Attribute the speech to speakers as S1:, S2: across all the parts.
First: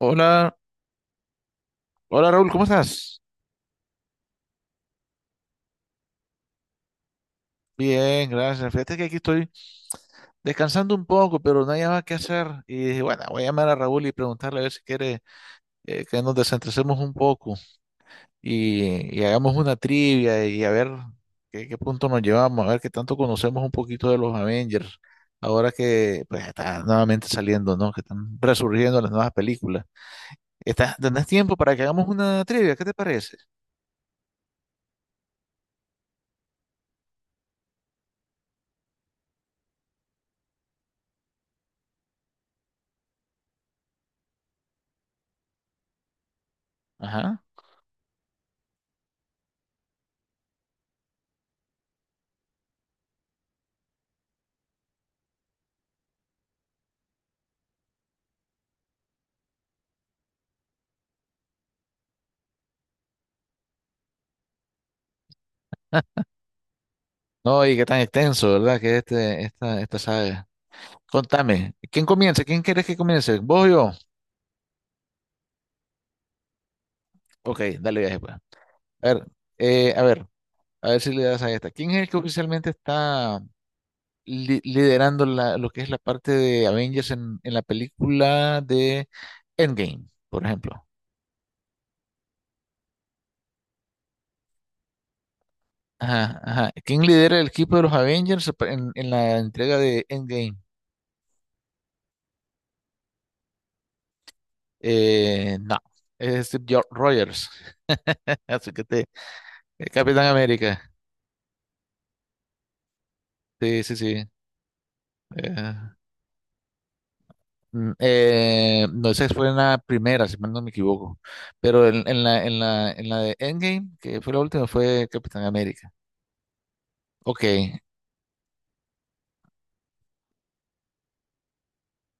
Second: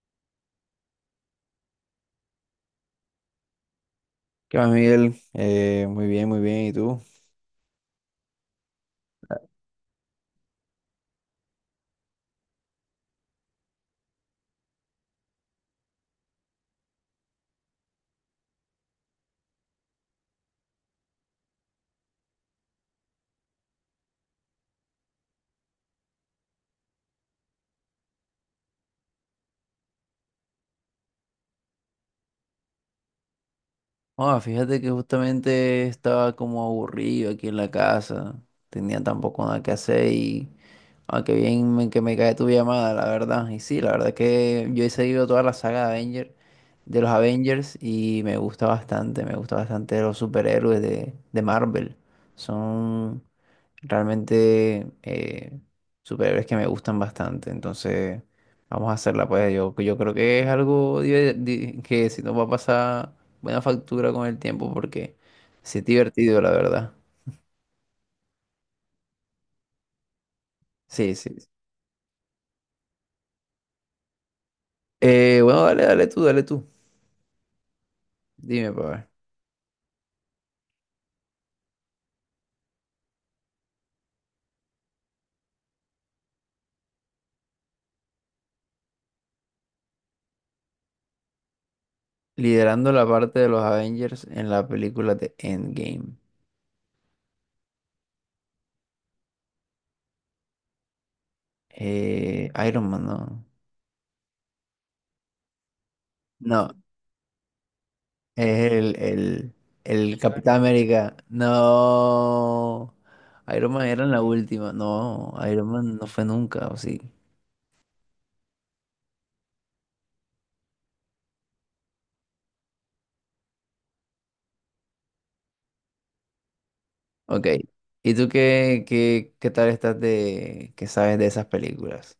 S1: Hola, hola Raúl, ¿cómo estás?
S2: ¿Qué más, Miguel? Muy bien, muy bien. ¿Y tú?
S1: Bien, gracias. Fíjate que aquí estoy descansando un poco, pero no hay nada que hacer. Y dije, bueno, voy a llamar a Raúl y preguntarle a ver si quiere que nos desentresemos un poco y hagamos una trivia y a ver qué punto nos llevamos, a ver qué tanto conocemos un poquito de los Avengers, ahora que pues está nuevamente saliendo, ¿no? Que están resurgiendo las nuevas películas. ¿Estás, tenés tiempo para que hagamos una trivia? ¿Qué te parece?
S2: Ah, fíjate que justamente estaba como aburrido aquí en la casa. Tenía tampoco nada que hacer y... Aunque bien me- que me cae tu llamada, la verdad. Y sí, la verdad es que yo he seguido toda la saga de Avenger, de los
S1: Ajá.
S2: Avengers y me gusta bastante. Me gusta bastante los superhéroes de Marvel. Son... Realmente superhéroes que me gustan bastante, entonces vamos a hacerla pues. Yo creo que es algo que si nos va a pasar buena factura con el tiempo porque sí es divertido, la verdad.
S1: No, y qué tan extenso, ¿verdad? Que es esta saga.
S2: Sí, sí, sí.
S1: Contame, ¿quién comienza? ¿Quién quieres que comience? ¿Vos o yo?
S2: Bueno, dale, dale tú, dale tú.
S1: Ok, dale viaje pues. A
S2: Dime, para ver.
S1: ver, eh, a ver, a ver si le das a esta. ¿Quién es el que oficialmente está liderando lo que es la parte de Avengers en la película de Endgame, por ejemplo?
S2: Liderando la parte de los Avengers en la película de Endgame.
S1: Ajá. ¿Quién lidera el equipo de los Avengers en la entrega de Endgame?
S2: Iron Man, no.
S1: No, es Steve
S2: No,
S1: Jo- Rogers.
S2: es
S1: Así que te,
S2: el
S1: Capitán
S2: Capitán
S1: América.
S2: América. No. Iron
S1: Sí,
S2: Man
S1: sí,
S2: era en la
S1: sí.
S2: última. No, Iron
S1: Eh,
S2: Man no fue nunca, ¿o sí?
S1: No, esa fue en la primera, si mal no me equivoco. Pero en la de Endgame, que fue la última, fue Capitán América. Ok,
S2: Ok. ¿Y tú qué, qué tal estás de, qué sabes de esas películas?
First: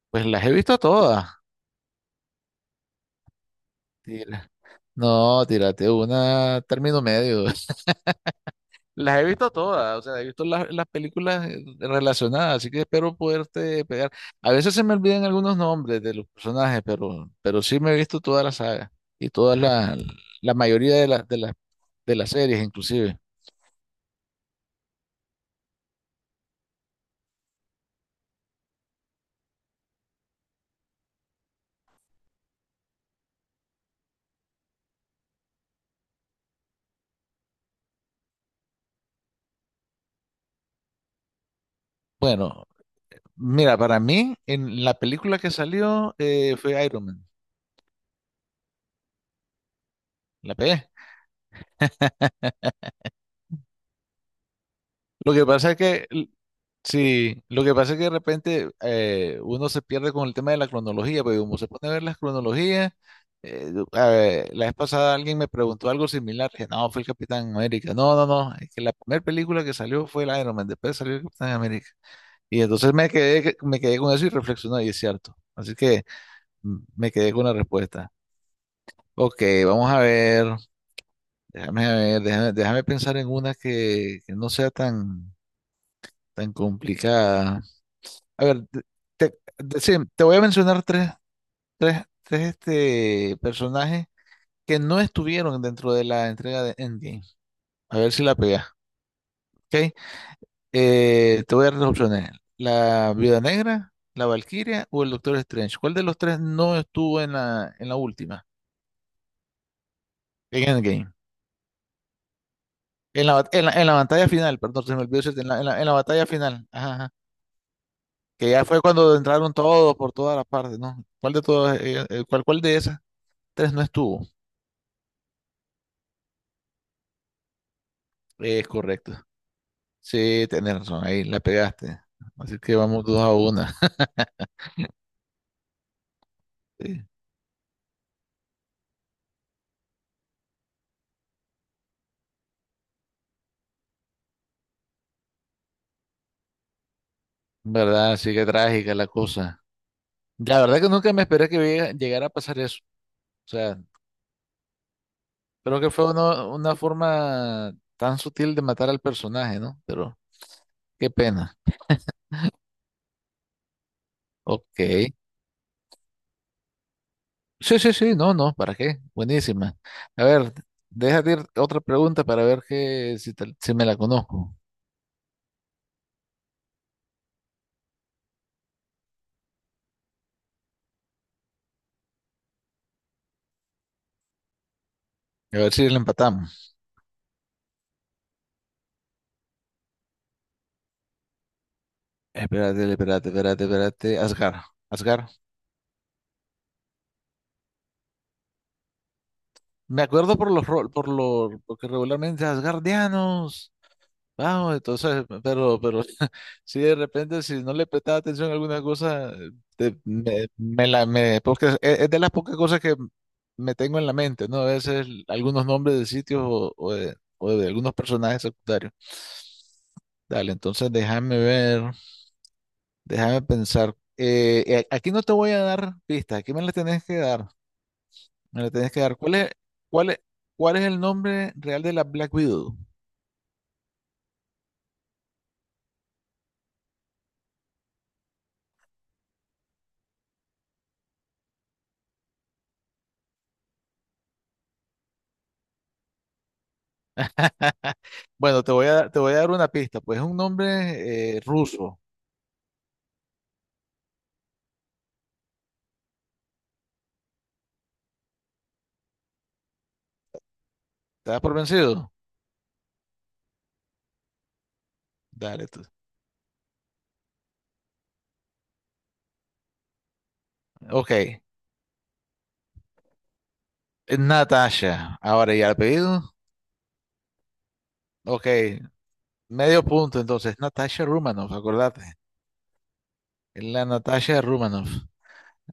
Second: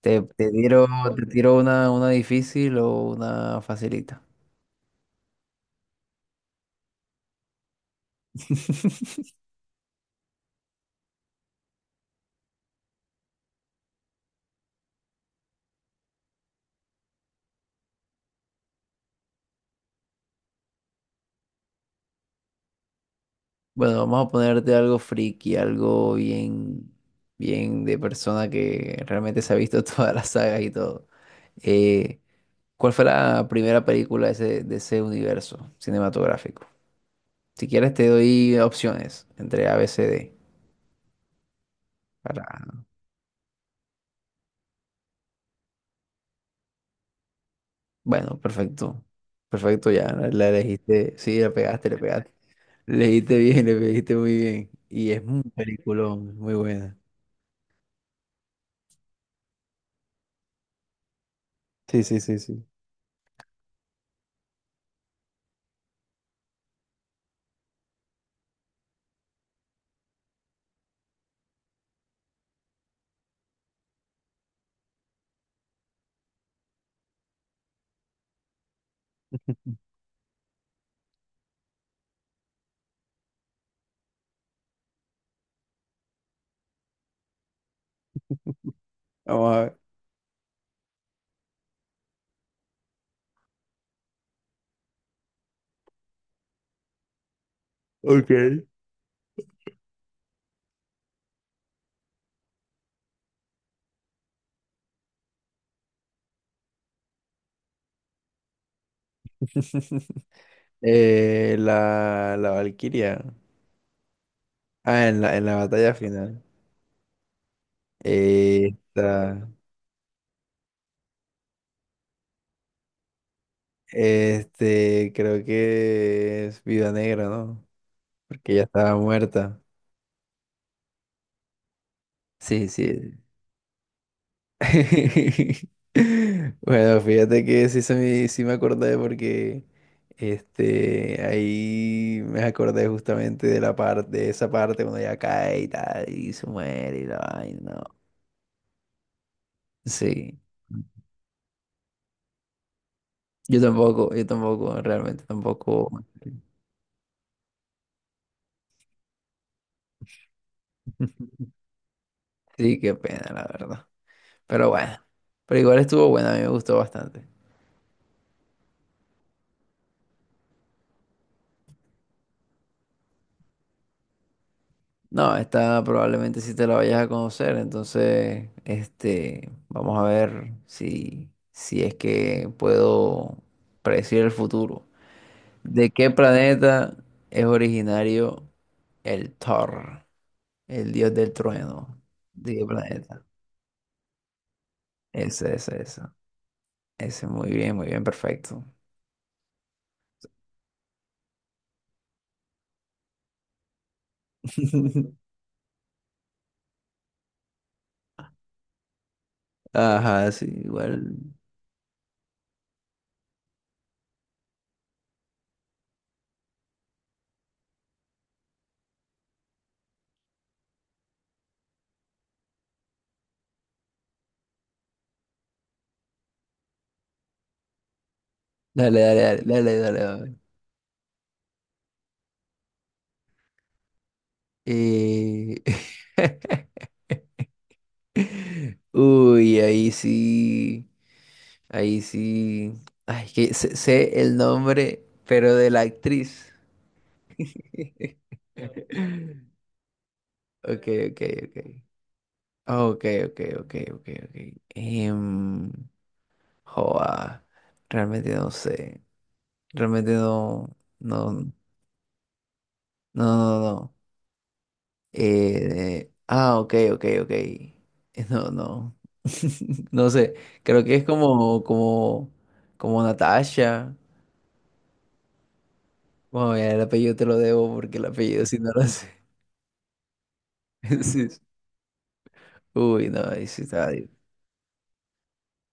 S2: ¿Te,
S1: pues las he visto
S2: te
S1: todas.
S2: tiro una difícil o una facilita?
S1: Tira. No, tírate una término medio. Las he visto todas, o sea, he visto las películas relacionadas, así que espero poderte pegar. A veces se me olvidan algunos nombres de los personajes, pero sí me he visto toda la saga y toda la mayoría de las de las series, inclusive.
S2: Bueno, vamos a ponerte algo friki, algo bien, bien de persona que realmente se ha visto todas las sagas y todo. Eh, ¿Cuál fue la primera película de de ese universo cinematográfico? Si quieres te doy opciones entre A, B, C, D.
S1: Bueno,
S2: Para...
S1: mira, para mí, en la película que salió fue Iron Man.
S2: Bueno, perfecto. Perfecto, ya la
S1: La pegué.
S2: elegiste. Sí, la pegaste, le pegaste. Leíste bien, le pegaste muy bien. Y es
S1: Lo
S2: un
S1: que pasa es que,
S2: peliculón, muy buena.
S1: sí, lo que pasa es que de repente uno se pierde con el tema de la cronología, porque como se pone a
S2: Sí,
S1: ver las
S2: sí, sí, sí.
S1: cronologías, a ver, la vez pasada alguien me preguntó algo similar, que no, fue el Capitán América. No, no, no, es que la primera película que salió fue el Iron Man, después salió el Capitán América. Y entonces me quedé, me quedé con eso y reflexioné, y es cierto. Así que me quedé con la respuesta. Ok, vamos a ver. Déjame ver, déjame, déjame pensar en una que no sea tan complicada. A ver, te-
S2: Vamos a ver.
S1: sí, te voy a mencionar tres personajes que no estuvieron dentro de la entrega de Endgame. A ver si
S2: Ok.
S1: la pegas. ¿Ok? Te voy a dar las opciones. La Viuda Negra, la Valquiria o el Doctor Strange. ¿Cuál de los tres no estuvo en en la última? En Endgame.
S2: La, la Valquiria.
S1: En la, bat- en la batalla final, perdón, se me
S2: Ah,
S1: olvidó decirte,
S2: en la
S1: en la
S2: batalla
S1: batalla
S2: final.
S1: final. Ajá, que ya
S2: Eh,
S1: fue cuando
S2: esta-
S1: entraron todos por todas las partes, ¿no? ¿Cuál de todas, cuál de esas tres no estuvo?
S2: Este, creo que es Viuda Negra, ¿no? Porque ya
S1: Es
S2: estaba
S1: correcto.
S2: muerta.
S1: Sí, tenés razón, ahí la pegaste. Así
S2: Sí,
S1: que vamos
S2: sí.
S1: dos a una.
S2: Bueno,
S1: Sí,
S2: fíjate que sí, sí me acordé porque este, ahí me acordé justamente de la parte, de esa parte cuando ella cae y tal, y se muere y la vaina. No.
S1: ¿verdad? Sí, que trágica la cosa.
S2: Sí.
S1: La verdad que nunca me esperé que llegara a pasar eso. O sea,
S2: Yo tampoco, realmente
S1: creo
S2: tampoco.
S1: que fue una forma tan sutil de matar al personaje, ¿no? Pero qué pena.
S2: Sí, qué pena, la verdad. Pero
S1: Ok.
S2: bueno, pero igual estuvo buena, a mí me gustó bastante.
S1: Sí, sí, sí, no, no, ¿para qué? Buenísima. A ver, déjate ir otra pregunta para ver que, si, te- si me la conozco.
S2: No, esta probablemente si te la vayas a conocer, entonces, este, vamos a ver si, si es que puedo predecir el futuro.
S1: A ver si
S2: ¿De
S1: la
S2: qué
S1: empatamos.
S2: planeta es originario el Thor, el dios del trueno? ¿De qué
S1: Espérate,
S2: planeta?
S1: espérate, espérate, espérate. Asgard, Asgard.
S2: Ese, ese, ese. Ese, muy bien, perfecto.
S1: Me acuerdo por los rol, por los, porque regularmente asgardianos. Vamos, entonces, pero si de repente, si no le prestaba atención a alguna cosa,
S2: Ajá, sí, igual.
S1: porque es de las pocas cosas que me tengo en la mente, ¿no? A veces algunos nombres de sitios o de algunos personajes secundarios. Dale, entonces déjame ver, déjame pensar. Aquí no te voy a dar pistas, aquí me las tenés que dar, me las tenés
S2: Dale,
S1: que dar.
S2: dale, dale, dale, dale,
S1: Cuál es,
S2: dale.
S1: ¿cuál es el nombre real de la Black Widow?
S2: Y... Uy, ahí sí, ahí sí. Ay, que sé, sé el nombre, pero de la actriz.
S1: Bueno, te voy a dar una pista, pues es un
S2: Ok, ok,
S1: nombre
S2: ok.
S1: ruso.
S2: Oh, ok, ok, ok, ok, ok. Em, Joa, realmente no sé. Realmente no, no,
S1: ¿Te das
S2: no,
S1: por vencido?
S2: no, no.
S1: Dale tú.
S2: Ok, ok, ok. No, no. No sé. Creo que es
S1: Ok,
S2: como Natasha.
S1: Natasha. Ahora, ¿y el apellido?
S2: Bueno, mira, el apellido te lo debo porque el apellido
S1: Ok,
S2: si no lo sé.
S1: medio punto entonces. Natasha
S2: Sí, sí.
S1: Romanoff, acordate.
S2: Uy, no, ahí sí
S1: La
S2: está, di-
S1: Natasha Romanoff.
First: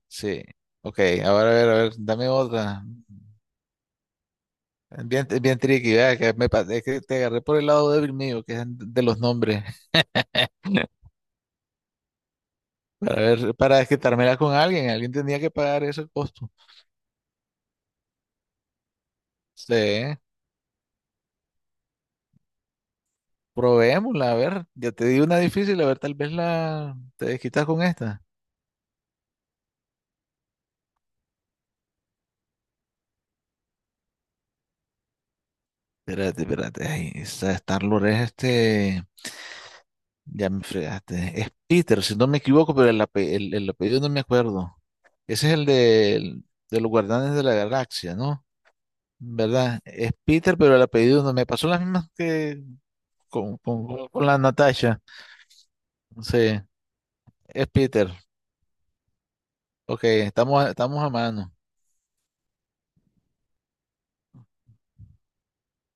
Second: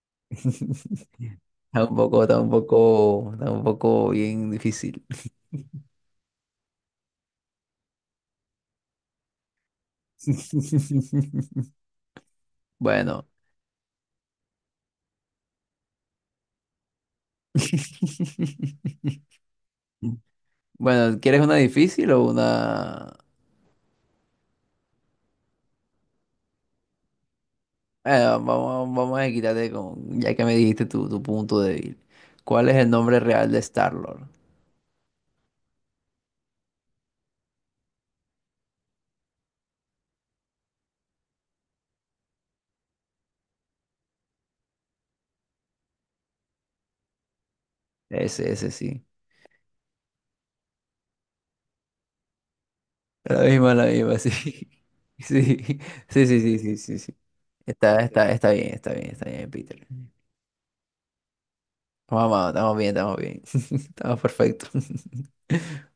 S1: Sí. Ok, ahora a
S2: está
S1: ver,
S2: un poco,
S1: dame
S2: está un
S1: otra.
S2: poco, está un poco bien difícil.
S1: Bien, bien tricky, ¿verdad? Es que te agarré por el lado débil mío, que es de los nombres. Para
S2: Bueno.
S1: ver, para desquitármela con alguien, alguien tenía que pagar ese costo. Sí.
S2: Bueno, ¿quieres una difícil o una...?
S1: Probémosla, a ver, ya te di una difícil, a ver, tal vez la te desquitas con esta.
S2: Vamos, vamos a quitarte con, ya que me dijiste tu, tu punto débil. ¿Cuál es el nombre real de Star-Lord?
S1: Espérate, espérate, ay, esa Star-Lord es este, ya me fregaste, es Peter, si no me equivoco, pero el apellido no me acuerdo. Ese es el de los Guardianes de la Galaxia, ¿no?
S2: Ese sí.
S1: ¿Verdad? Es Peter, pero el apellido no me pasó las mismas que
S2: La misma,
S1: con la
S2: sí.
S1: Natasha.
S2: Sí, sí, sí, sí,
S1: Sí,
S2: sí, sí, sí,
S1: es
S2: está,
S1: Peter.
S2: está, está bien, está bien, está bien, Peter.
S1: Ok, estamos, estamos a mano.
S2: Vamos, estamos bien, estamos bien. Estamos perfectos.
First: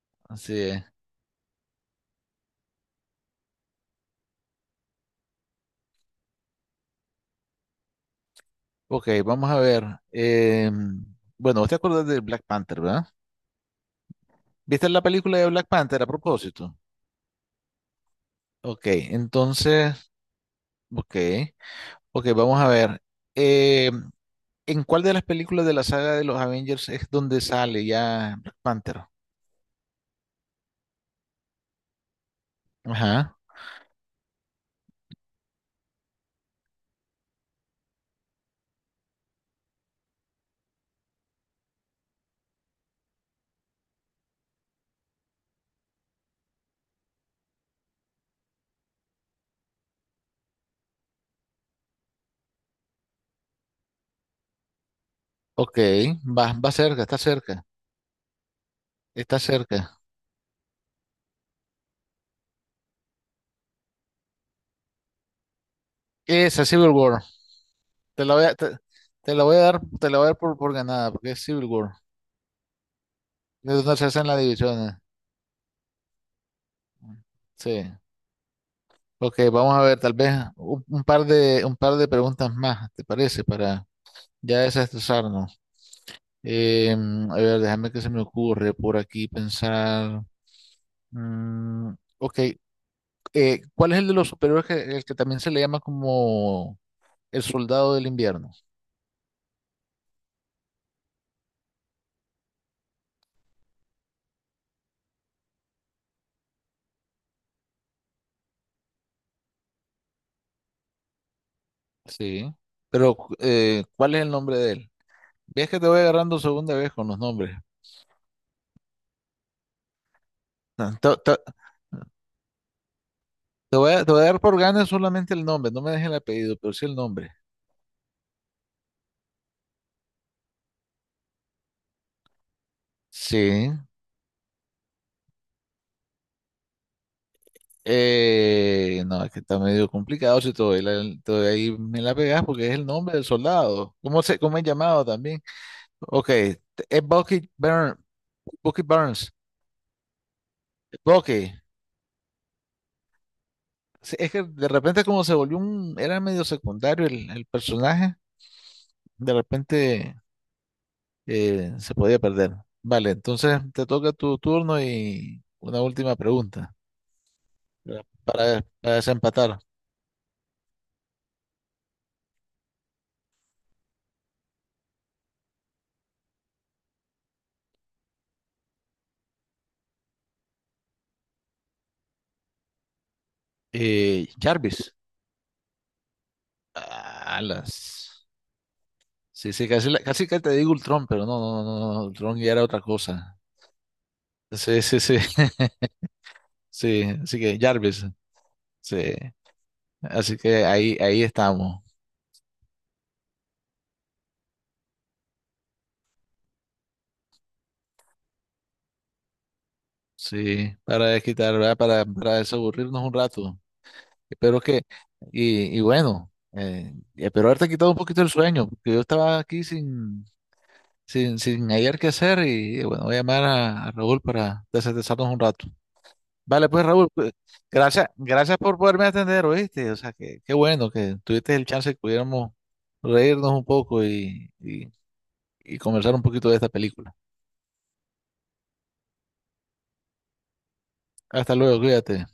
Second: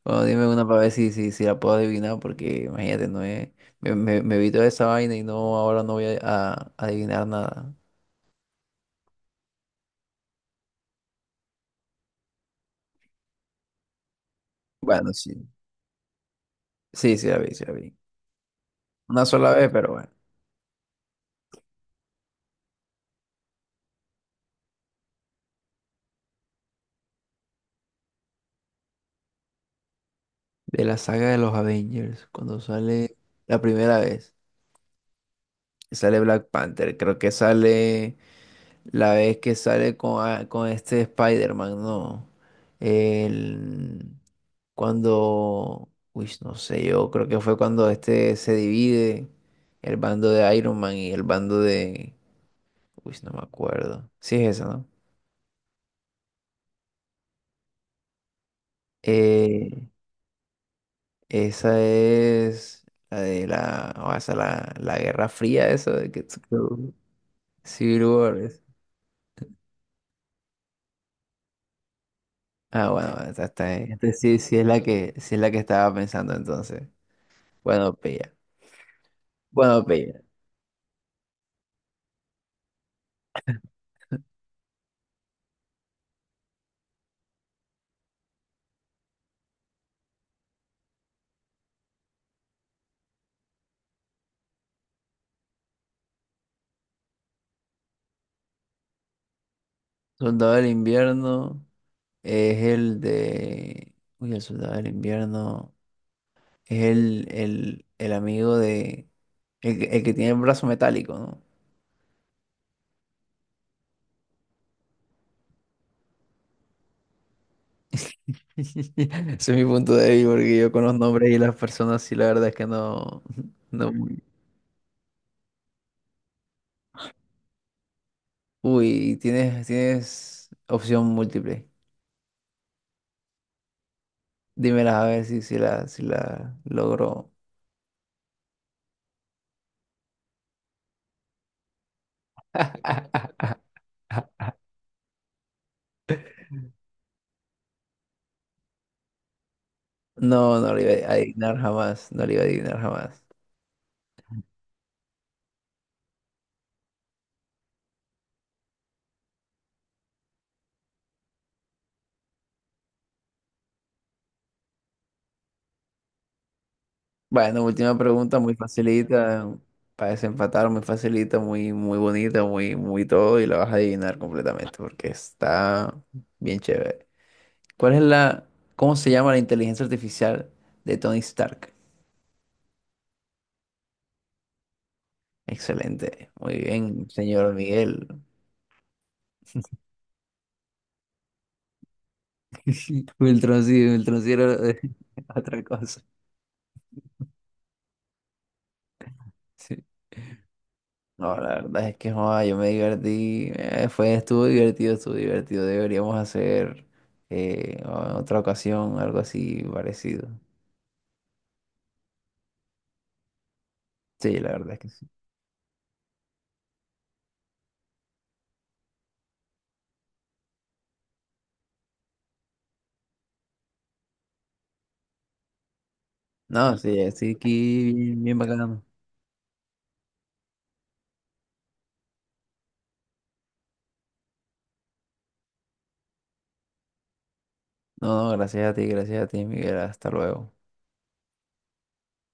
S2: Bueno, dime
S1: Así
S2: una para
S1: es.
S2: ver si, si la puedo adivinar, porque imagínate, no es. Me vi toda esa vaina y no, ahora no voy a adivinar nada.
S1: Ok, vamos a ver. eh, bueno, vos te acuerdas de Black Panther, ¿verdad? ¿Viste la
S2: Bueno, sí.
S1: película de Black Panther a propósito?
S2: Sí, sí la vi, sí la vi.
S1: Ok,
S2: Una sola vez, pero bueno.
S1: entonces, ok, ok, vamos a ver. eh, ¿En cuál de las películas de la saga de los Avengers es donde sale ya Black Panther?
S2: De la saga de los Avengers, cuando sale
S1: Ajá,
S2: la primera vez, sale Black Panther. Creo que sale la vez que sale con este Spider-Man, ¿no? El. Cuando, uy, no sé, yo creo que fue cuando este se divide el bando de Iron Man y el bando de, uy, no me acuerdo. Sí es esa, ¿no?
S1: ok, va, va cerca, está cerca, está
S2: Eh,
S1: cerca.
S2: Esa es la de la, o sea, la Guerra Fría, eso de que
S1: Esa, Civil War,
S2: Civil
S1: te la
S2: War.
S1: voy a, te, te la voy a dar, te la voy a dar por ganada, porque es Civil War.
S2: Ah, bueno,
S1: Es donde se
S2: esta
S1: hacen
S2: sí,
S1: las
S2: sí es la
S1: divisiones.
S2: que, sí es la que estaba pensando entonces.
S1: Sí.
S2: Bueno, pilla.
S1: Ok, vamos a
S2: Bueno,
S1: ver, tal
S2: pilla.
S1: vez un par un par de preguntas más, ¿te parece? Para ya desestresarnos. Em, a ver, déjame que se me ocurre por aquí pensar. Mm, ok, ¿cuál es el de los superiores que, el que también se le llama como el soldado del invierno?
S2: Soldado del Invierno es el de, uy, el Soldado del Invierno. Es el amigo de... El, el que tiene el brazo metálico, ¿no?
S1: Sí, pero ¿cuál es el nombre de él? Ves que te voy agarrando segunda vez con los nombres.
S2: Ese es mi punto de vista, porque yo con
S1: Ah,
S2: los nombres y las personas, sí, la verdad es que no... no...
S1: Te voy a dar por ganas solamente el nombre, no me dejes el apellido, pero sí el nombre.
S2: Uy, tienes, tienes opción múltiple.
S1: Sí.
S2: Dímelas a ver si, si la logro.
S1: No, es que está medio complicado si todavía, todavía ahí me la pegas porque es el nombre del soldado. ¿Cómo cómo es llamado también? Ok, es Bucky Burns. Bucky Burns.
S2: No, no lo iba a
S1: Bucky.
S2: adivinar jamás. No lo iba a adivinar jamás.
S1: Sí, es que de repente como se volvió era medio secundario el personaje, de repente se podía perder. Vale, entonces te toca tu turno y una última pregunta
S2: Bueno, última pregunta, muy
S1: para
S2: facilita,
S1: desempatar.
S2: para desempatar, muy facilita, muy, muy bonita, muy, muy todo, y la vas a adivinar completamente, porque está bien chévere. ¿Cuál es la, cómo se llama la inteligencia artificial de Tony Stark?
S1: Jarvis.
S2: Excelente, muy bien, señor Miguel.
S1: Alas. Sí, sí, casi, casi que te digo Ultron, pero no, no, no, no, no, Ultron ya era otra cosa.
S2: Wiltroncillo, Wiltroncillo era
S1: Sí, sí, sí.
S2: otra cosa.
S1: Sí, así que Jarvis. Sí.
S2: Sí.
S1: Así que ahí, ahí
S2: No, la
S1: estamos.
S2: verdad es que joda yo me divertí, estuvo divertido, estuvo divertido. Deberíamos hacer en otra ocasión algo así parecido.
S1: Sí, para desquitar, ¿verdad? Para desaburrirnos un rato.
S2: Sí, la
S1: Espero
S2: verdad es
S1: que,
S2: que sí.
S1: y bueno, espero haberte quitado un poquito el sueño, porque yo estaba aquí sin, sin, sin hallar qué hacer y bueno, voy a llamar a Raúl para desestresarnos un rato. Vale,
S2: No,
S1: pues
S2: sí,
S1: Raúl,
S2: estoy
S1: pues,
S2: aquí
S1: gracias,
S2: bien, bien
S1: gracias por
S2: bacano.
S1: poderme atender, ¿oíste? O sea, que qué bueno que tuviste el chance que pudiéramos reírnos un poco y conversar un poquito de esta película.
S2: No, no, gracias a ti, Miguel. Hasta luego.
S1: Hasta luego, cuídate.